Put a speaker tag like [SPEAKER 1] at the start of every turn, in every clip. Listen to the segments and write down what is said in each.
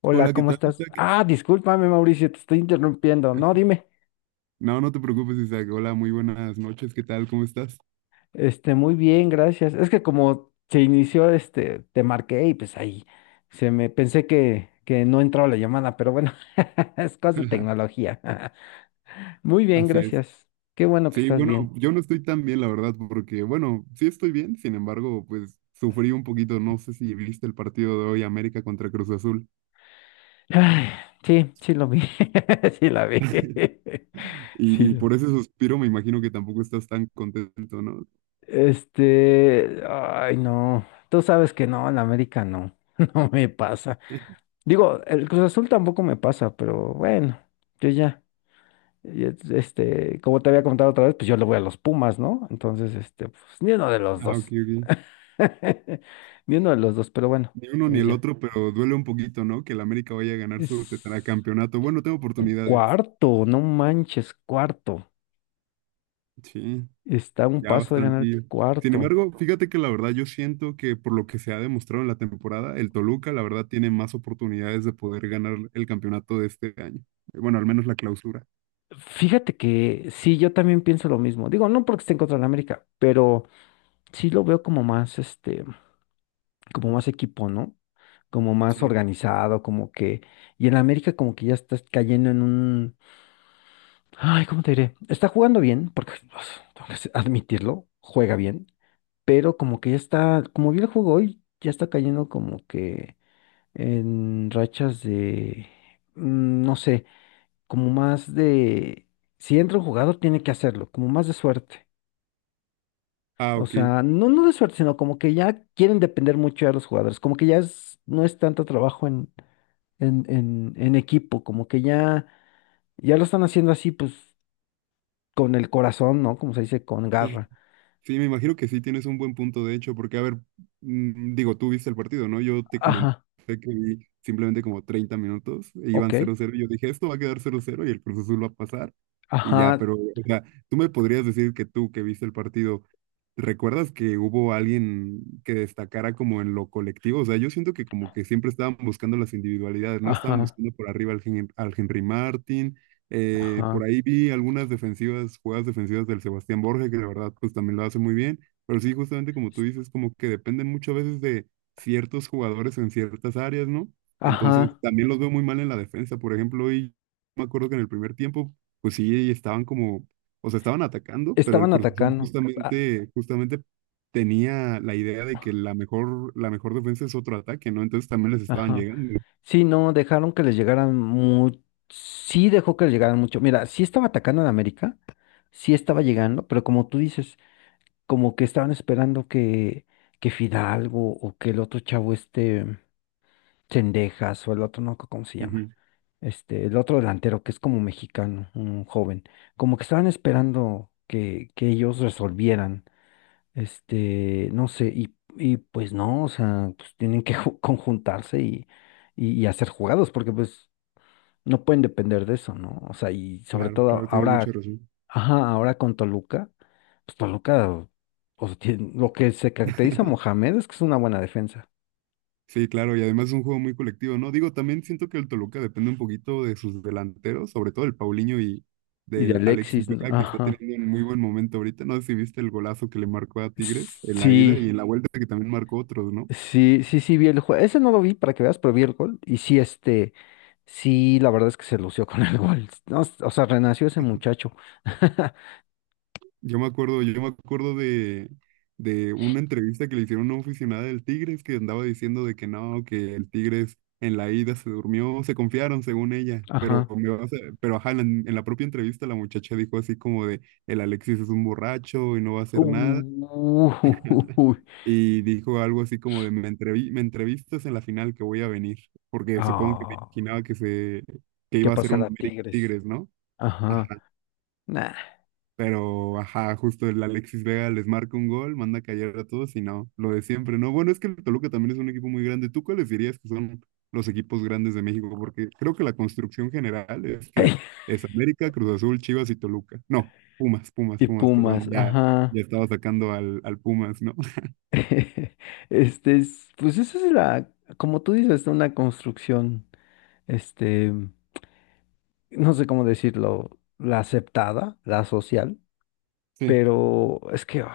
[SPEAKER 1] Hola,
[SPEAKER 2] Hola, ¿qué
[SPEAKER 1] ¿cómo
[SPEAKER 2] tal,
[SPEAKER 1] estás?
[SPEAKER 2] Isaac?
[SPEAKER 1] Ah, discúlpame, Mauricio, te estoy interrumpiendo. No, dime.
[SPEAKER 2] No, no te preocupes, Isaac. Hola, muy buenas noches. ¿Qué tal? ¿Cómo estás?
[SPEAKER 1] Muy bien, gracias. Es que como se inició, te marqué y pues ahí se me pensé que no entraba la llamada, pero bueno, es cosa de tecnología. Muy bien,
[SPEAKER 2] Así es.
[SPEAKER 1] gracias. Qué bueno que
[SPEAKER 2] Sí,
[SPEAKER 1] estás
[SPEAKER 2] bueno,
[SPEAKER 1] bien.
[SPEAKER 2] yo no estoy tan bien, la verdad, porque, bueno, sí estoy bien, sin embargo, pues sufrí un poquito. No sé si viste el partido de hoy, América contra Cruz Azul.
[SPEAKER 1] Ay, sí, sí lo vi. Sí la vi. Sí
[SPEAKER 2] Y
[SPEAKER 1] lo vi.
[SPEAKER 2] por ese suspiro me imagino que tampoco estás tan contento, ¿no?
[SPEAKER 1] Ay, no. Tú sabes que no, en la América no. No me pasa. Digo, el Cruz Azul tampoco me pasa, pero bueno, yo ya, como te había comentado otra vez, pues yo le voy a los Pumas, ¿no? Entonces, pues ni uno de los
[SPEAKER 2] Ah, ok,
[SPEAKER 1] dos.
[SPEAKER 2] ok.
[SPEAKER 1] Ni uno de los dos, pero bueno,
[SPEAKER 2] Ni uno ni
[SPEAKER 1] pues
[SPEAKER 2] el
[SPEAKER 1] ya.
[SPEAKER 2] otro, pero duele un poquito, ¿no? Que el América vaya a ganar
[SPEAKER 1] Es
[SPEAKER 2] su tetracampeonato. Bueno, tengo oportunidades.
[SPEAKER 1] cuarto, no manches, cuarto.
[SPEAKER 2] Sí.
[SPEAKER 1] Está a un
[SPEAKER 2] Ya
[SPEAKER 1] paso de ganar
[SPEAKER 2] bastantillo. Sin
[SPEAKER 1] cuarto.
[SPEAKER 2] embargo, fíjate que la verdad yo siento que por lo que se ha demostrado en la temporada, el Toluca la verdad tiene más oportunidades de poder ganar el campeonato de este año. Bueno, al menos la clausura.
[SPEAKER 1] Fíjate que sí, yo también pienso lo mismo. Digo, no porque esté en contra de la América, pero sí lo veo como más, como más equipo, ¿no? Como más
[SPEAKER 2] Sí,
[SPEAKER 1] organizado, como que... Y en América como que ya estás cayendo en un... Ay, ¿cómo te diré? Está jugando bien, porque tengo que admitirlo, juega bien, pero como que ya está, como vi el juego hoy, ya está cayendo como que en rachas de... No sé, como más de... Si entra un jugador, tiene que hacerlo, como más de suerte.
[SPEAKER 2] Ah,
[SPEAKER 1] O
[SPEAKER 2] ok.
[SPEAKER 1] sea, no, no de suerte, sino como que ya quieren depender mucho de los jugadores, como que no es tanto trabajo en equipo, como que ya, ya lo están haciendo así, pues, con el corazón, ¿no? Como se dice, con
[SPEAKER 2] Sí.
[SPEAKER 1] garra.
[SPEAKER 2] Sí, me imagino que sí tienes un buen punto, de hecho, porque, a ver, digo, tú viste el partido, ¿no? Yo te comenté
[SPEAKER 1] Ajá,
[SPEAKER 2] que vi simplemente como 30 minutos, e iban
[SPEAKER 1] ok,
[SPEAKER 2] 0-0 y yo dije, esto va a quedar 0-0 y el Cruz Azul va a pasar, y ya,
[SPEAKER 1] ajá,
[SPEAKER 2] pero, o sea, tú me podrías decir que tú que viste el partido, ¿recuerdas que hubo alguien que destacara como en lo colectivo? O sea, yo siento que como que siempre estaban buscando las individualidades, ¿no? Estaban
[SPEAKER 1] ajá,
[SPEAKER 2] buscando por arriba al, al Henry Martin, por
[SPEAKER 1] ajá,
[SPEAKER 2] ahí vi algunas defensivas, jugadas defensivas del Sebastián Borges, que de verdad pues también lo hace muy bien, pero sí, justamente como
[SPEAKER 1] s-
[SPEAKER 2] tú dices, como que dependen muchas veces de ciertos jugadores en ciertas áreas, ¿no? Entonces
[SPEAKER 1] ajá.
[SPEAKER 2] también los veo muy mal en la defensa, por ejemplo, y me acuerdo que en el primer tiempo, pues sí, estaban como, o sea, estaban atacando, pero el
[SPEAKER 1] Estaban
[SPEAKER 2] Cruz Azul
[SPEAKER 1] atacando. a-
[SPEAKER 2] justamente, justamente tenía la idea de que la mejor defensa es otro ataque, ¿no? Entonces también les estaban
[SPEAKER 1] Ajá.
[SPEAKER 2] llegando.
[SPEAKER 1] Sí, no, dejaron que les llegaran mucho. Sí dejó que les llegaran mucho. Mira, sí estaba atacando en América, sí estaba llegando, pero como tú dices, como que estaban esperando que Fidalgo o que el otro chavo este. Cendejas o el otro, no, me acuerdo, ¿cómo se llama?
[SPEAKER 2] Ujú.
[SPEAKER 1] El otro delantero que es como mexicano, un joven. Como que estaban esperando que ellos resolvieran. No sé, y pues no, o sea, pues tienen que conjuntarse y hacer jugados, porque pues no pueden depender de eso, ¿no? O sea, y sobre
[SPEAKER 2] Claro,
[SPEAKER 1] todo
[SPEAKER 2] claro, tienes mucha
[SPEAKER 1] ahora,
[SPEAKER 2] razón.
[SPEAKER 1] ajá, ahora con Toluca, pues Toluca, o sea, lo que se caracteriza a Mohamed es que es una buena defensa.
[SPEAKER 2] Sí, claro, y además es un juego muy colectivo, ¿no? Digo, también siento que el Toluca depende un poquito de sus delanteros, sobre todo el Paulinho y
[SPEAKER 1] Y de
[SPEAKER 2] del Alexis
[SPEAKER 1] Alexis, ¿no?
[SPEAKER 2] Vega, que está
[SPEAKER 1] Ajá.
[SPEAKER 2] teniendo un muy buen momento ahorita. No sé si viste el golazo que le marcó a Tigres en la ida
[SPEAKER 1] Sí,
[SPEAKER 2] y en la vuelta que también marcó otros, ¿no?
[SPEAKER 1] sí, vi el juego. Ese no lo vi para que veas, pero vi el gol. Y sí, sí, la verdad es que se lució con el gol. No, o sea, renació ese muchacho.
[SPEAKER 2] Yo me acuerdo, de una entrevista que le hicieron a una aficionada del Tigres que andaba diciendo de que no, que el Tigres en la ida se durmió, se confiaron según ella, pero
[SPEAKER 1] Ajá.
[SPEAKER 2] pero ajá, en la propia entrevista la muchacha dijo así como de el Alexis es un borracho y no va a hacer nada
[SPEAKER 1] Uy.
[SPEAKER 2] y dijo algo así como de me entrevistas en la final que voy a venir, porque supongo que me
[SPEAKER 1] Ah,
[SPEAKER 2] imaginaba que
[SPEAKER 1] ¿qué
[SPEAKER 2] iba a ser un
[SPEAKER 1] pasará,
[SPEAKER 2] América
[SPEAKER 1] Tigres?
[SPEAKER 2] Tigres, ¿no? Ajá.
[SPEAKER 1] Ajá. Nah.
[SPEAKER 2] Pero, ajá, justo el Alexis Vega les marca un gol, manda a callar a todos y no, lo de siempre, ¿no? Bueno, es que el Toluca también es un equipo muy grande. ¿Tú cuáles dirías que son los equipos grandes de México? Porque creo que la construcción general es que es América, Cruz Azul, Chivas y Toluca. No, Pumas, Pumas,
[SPEAKER 1] Y
[SPEAKER 2] Pumas,
[SPEAKER 1] Pumas,
[SPEAKER 2] perdón, ya,
[SPEAKER 1] ajá.
[SPEAKER 2] ya estaba sacando al, al Pumas, ¿no?
[SPEAKER 1] Pues esa es la, como tú dices, una construcción, este, no sé cómo decirlo, la aceptada, la social.
[SPEAKER 2] Sí.
[SPEAKER 1] Pero es que, ay,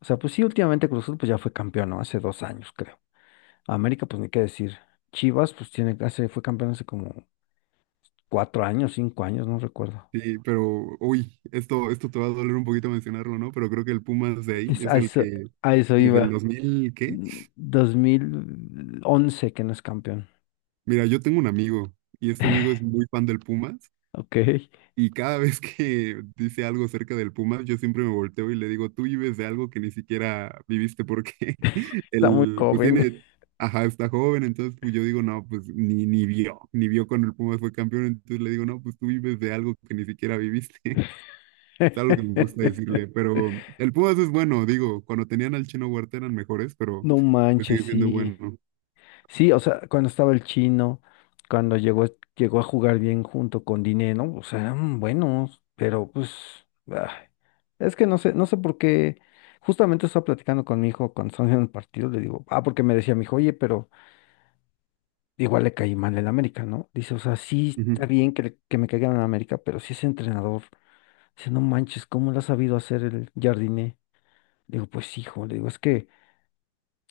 [SPEAKER 1] o sea, pues sí, últimamente Cruz Azul pues ya fue campeón, ¿no? Hace 2 años, creo. América, pues ni qué decir. Chivas, pues tiene, hace, fue campeón hace como 4 años, 5 años, no recuerdo.
[SPEAKER 2] Sí, pero, uy, esto te va a doler un poquito mencionarlo, ¿no? Pero creo que el Pumas de ahí es
[SPEAKER 1] A
[SPEAKER 2] el
[SPEAKER 1] eso,
[SPEAKER 2] que
[SPEAKER 1] a eso
[SPEAKER 2] desde el
[SPEAKER 1] iba.
[SPEAKER 2] 2000 ¿qué?
[SPEAKER 1] Mm, 2011 que no es campeón.
[SPEAKER 2] Mira, yo tengo un amigo y este amigo es muy fan del Pumas.
[SPEAKER 1] Ok,
[SPEAKER 2] Y cada vez que dice algo acerca del Pumas, yo siempre me volteo y le digo, tú vives de algo que ni siquiera viviste porque
[SPEAKER 1] está muy
[SPEAKER 2] él, pues
[SPEAKER 1] joven.
[SPEAKER 2] tiene, ajá, está joven, entonces pues yo digo, no, pues ni, ni vio, ni vio cuando el Pumas fue campeón, entonces le digo, no, pues tú vives de algo que ni siquiera viviste. Es algo que me gusta decirle, pero el Pumas es bueno, digo, cuando tenían al Chino Huerta eran mejores, pero
[SPEAKER 1] No
[SPEAKER 2] pues
[SPEAKER 1] manches,
[SPEAKER 2] sigue siendo
[SPEAKER 1] sí.
[SPEAKER 2] bueno.
[SPEAKER 1] Sí, o sea, cuando estaba el chino, cuando llegó, llegó a jugar bien junto con Dineno, o sea, eran buenos, pero pues, ay, es que no sé, no sé por qué. Justamente estaba platicando con mi hijo cuando estábamos en el partido, le digo, ah, porque me decía mi hijo, oye, pero igual le caí mal en América, ¿no? Dice, o sea, sí está
[SPEAKER 2] Ujú,
[SPEAKER 1] bien que, que me caigan en América, pero si ese entrenador, dice, no manches, ¿cómo lo ha sabido hacer el Jardiné? Digo, pues hijo, le digo, es que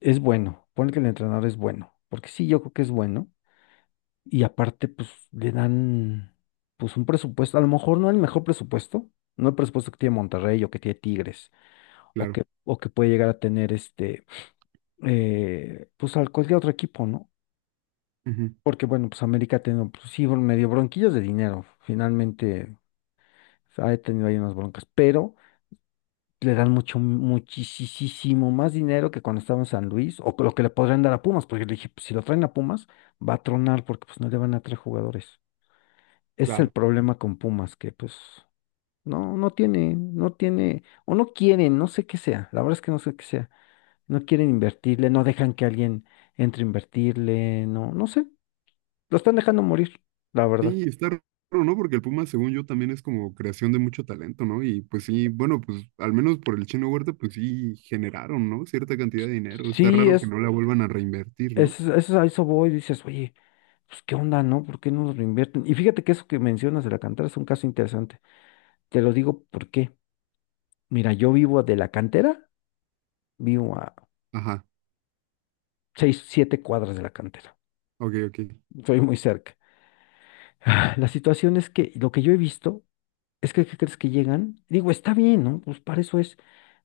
[SPEAKER 1] es bueno, pone que el entrenador es bueno, porque sí, yo creo que es bueno. Y aparte, pues le dan pues un presupuesto, a lo mejor no el mejor presupuesto, no el presupuesto que tiene Monterrey o que tiene Tigres
[SPEAKER 2] claro,
[SPEAKER 1] o que puede llegar a tener pues al cualquier otro equipo, ¿no?
[SPEAKER 2] ujú,
[SPEAKER 1] Porque bueno, pues América ha tenido, pues sí, bueno, medio bronquillas de dinero, finalmente pues, ha tenido ahí unas broncas, pero le dan mucho, muchísimo más dinero que cuando estaba en San Luis o que lo que le podrían dar a Pumas, porque le dije, pues, si lo traen a Pumas, va a tronar porque pues no le van a traer jugadores. Ese es el
[SPEAKER 2] claro.
[SPEAKER 1] problema con Pumas, que pues no, no tiene, o no quieren, no sé qué sea, la verdad es que no sé qué sea, no quieren invertirle, no dejan que alguien entre a invertirle, no, no sé, lo están dejando morir, la verdad.
[SPEAKER 2] Sí, está raro, ¿no? Porque el Puma, según yo, también es como creación de mucho talento, ¿no? Y pues sí, bueno, pues al menos por el Chino Huerta, pues sí generaron, ¿no? Cierta cantidad de dinero. Está
[SPEAKER 1] Sí,
[SPEAKER 2] raro que no la vuelvan a reinvertir, ¿no?
[SPEAKER 1] es a eso voy, dices, oye, pues qué onda, ¿no? ¿Por qué no nos lo invierten? Y fíjate que eso que mencionas de la cantera es un caso interesante, te lo digo porque, mira, yo vivo de la cantera, vivo a
[SPEAKER 2] Ajá,
[SPEAKER 1] seis, siete cuadras de la cantera,
[SPEAKER 2] ok, ok,
[SPEAKER 1] soy muy cerca. Ah, la situación es que lo que yo he visto es que, ¿qué crees que llegan? Digo, está bien, ¿no? Pues para eso es.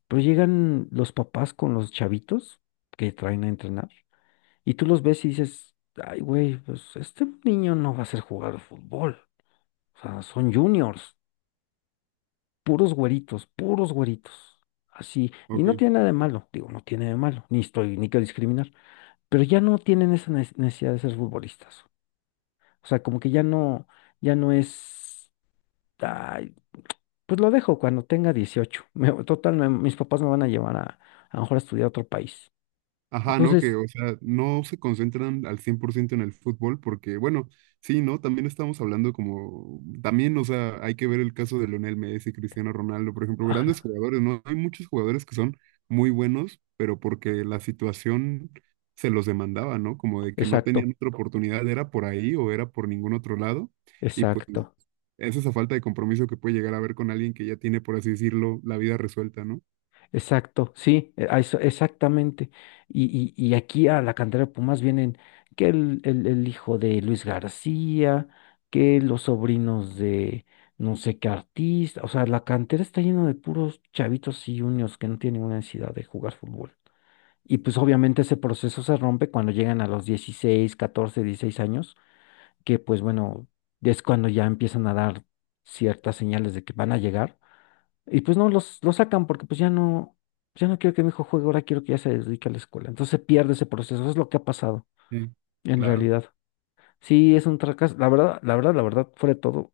[SPEAKER 1] Pero llegan los papás con los chavitos que traen a entrenar y tú los ves y dices, ay, güey, pues este niño no va a ser jugar fútbol. O sea, son juniors, puros güeritos, puros güeritos. Así. Y
[SPEAKER 2] ok.
[SPEAKER 1] no tiene nada de malo, digo, no tiene nada de malo, ni estoy, ni quiero discriminar. Pero ya no tienen esa necesidad de ser futbolistas. O sea, como que ya no, ya no es. Pues lo dejo cuando tenga 18. Total, mis papás me van a llevar a lo mejor a estudiar a otro país.
[SPEAKER 2] Ajá, ¿no? Que,
[SPEAKER 1] Entonces,
[SPEAKER 2] o sea, no se concentran al 100% en el fútbol porque, bueno, sí, ¿no? También estamos hablando como, también, o sea, hay que ver el caso de Lionel Messi, Cristiano Ronaldo, por ejemplo,
[SPEAKER 1] ah,
[SPEAKER 2] grandes jugadores, ¿no? Hay muchos jugadores que son muy buenos, pero porque la situación se los demandaba, ¿no? Como de que no tenían
[SPEAKER 1] exacto,
[SPEAKER 2] otra oportunidad, era por ahí o era por ningún otro lado. Y pues
[SPEAKER 1] exacto,
[SPEAKER 2] es esa falta de compromiso que puede llegar a haber con alguien que ya tiene, por así decirlo, la vida resuelta, ¿no?
[SPEAKER 1] exacto, sí, a eso, exactamente. Y aquí a la cantera de Pumas vienen que el hijo de Luis García, que los sobrinos de no sé qué artista. O sea, la cantera está llena de puros chavitos y juniors que no tienen ninguna necesidad de jugar fútbol. Y pues obviamente ese proceso se rompe cuando llegan a los 16, 14, 16 años que pues bueno, es cuando ya empiezan a dar ciertas señales de que van a llegar. Y pues no, los sacan porque pues ya no, ya no quiero que mi hijo juegue, ahora quiero que ya se dedique a la escuela. Entonces se pierde ese proceso, es lo que ha pasado
[SPEAKER 2] Sí,
[SPEAKER 1] en
[SPEAKER 2] claro.
[SPEAKER 1] realidad. Sí, es un fracaso, la verdad, la verdad, la verdad, fuera de todo,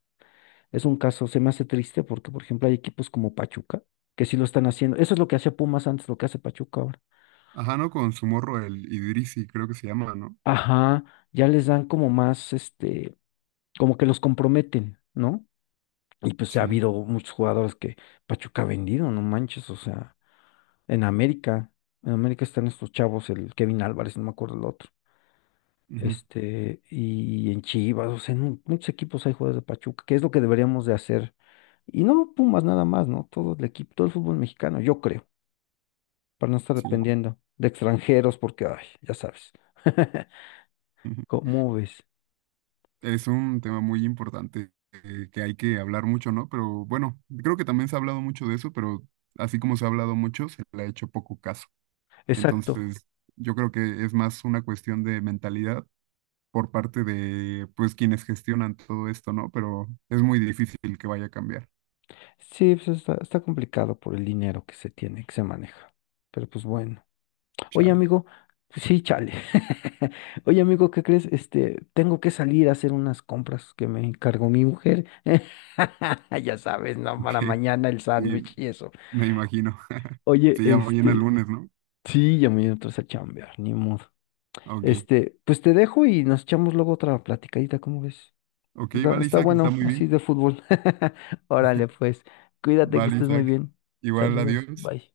[SPEAKER 1] es un caso, se me hace triste porque, por ejemplo, hay equipos como Pachuca que sí lo están haciendo. Eso es lo que hacía Pumas antes, lo que hace Pachuca ahora.
[SPEAKER 2] Ajá, ¿no? Con su morro, el Idrisi, creo que se llama, ¿no?
[SPEAKER 1] Ajá, ya les dan como más, como que los comprometen, ¿no? Y pues ha
[SPEAKER 2] Sí,
[SPEAKER 1] habido muchos jugadores que Pachuca ha vendido, no manches, o sea, en América, en América están estos chavos, el Kevin Álvarez, no me acuerdo el otro,
[SPEAKER 2] ujú,
[SPEAKER 1] y en Chivas, o sea, en muchos equipos hay jugadores de Pachuca, que es lo que deberíamos de hacer. Y no Pumas nada más, ¿no? Todo el equipo, todo el fútbol mexicano, yo creo, para no estar
[SPEAKER 2] sí.
[SPEAKER 1] dependiendo de extranjeros, porque, ay, ya sabes,
[SPEAKER 2] Ujú.
[SPEAKER 1] ¿cómo ves?
[SPEAKER 2] Es un tema muy importante que hay que hablar mucho, ¿no? Pero bueno, creo que también se ha hablado mucho de eso, pero así como se ha hablado mucho, se le ha hecho poco caso.
[SPEAKER 1] Exacto.
[SPEAKER 2] Entonces, yo creo que es más una cuestión de mentalidad por parte de, pues, quienes gestionan todo esto, ¿no? Pero es muy difícil que vaya a cambiar.
[SPEAKER 1] Sí, pues está, está complicado por el dinero que se tiene, que se maneja. Pero pues bueno. Oye,
[SPEAKER 2] Chale,
[SPEAKER 1] amigo, sí, chale. Oye, amigo, ¿qué crees? Tengo que salir a hacer unas compras que me encargó mi mujer. Ya sabes, no,
[SPEAKER 2] ok.
[SPEAKER 1] para mañana el
[SPEAKER 2] Sí,
[SPEAKER 1] sándwich y eso.
[SPEAKER 2] me imagino.
[SPEAKER 1] Oye,
[SPEAKER 2] Se llama mañana el lunes, ¿no?
[SPEAKER 1] sí, ya me entras a chambear, ni modo.
[SPEAKER 2] Ok,
[SPEAKER 1] Pues te dejo y nos echamos luego otra platicadita, ¿cómo ves?
[SPEAKER 2] ok, vale,
[SPEAKER 1] Está
[SPEAKER 2] Isaac, está
[SPEAKER 1] bueno,
[SPEAKER 2] muy
[SPEAKER 1] así
[SPEAKER 2] bien.
[SPEAKER 1] de fútbol. Órale, pues, cuídate que
[SPEAKER 2] Vale,
[SPEAKER 1] estés muy
[SPEAKER 2] Isaac.
[SPEAKER 1] bien.
[SPEAKER 2] Igual,
[SPEAKER 1] Saludos,
[SPEAKER 2] adiós.
[SPEAKER 1] bye.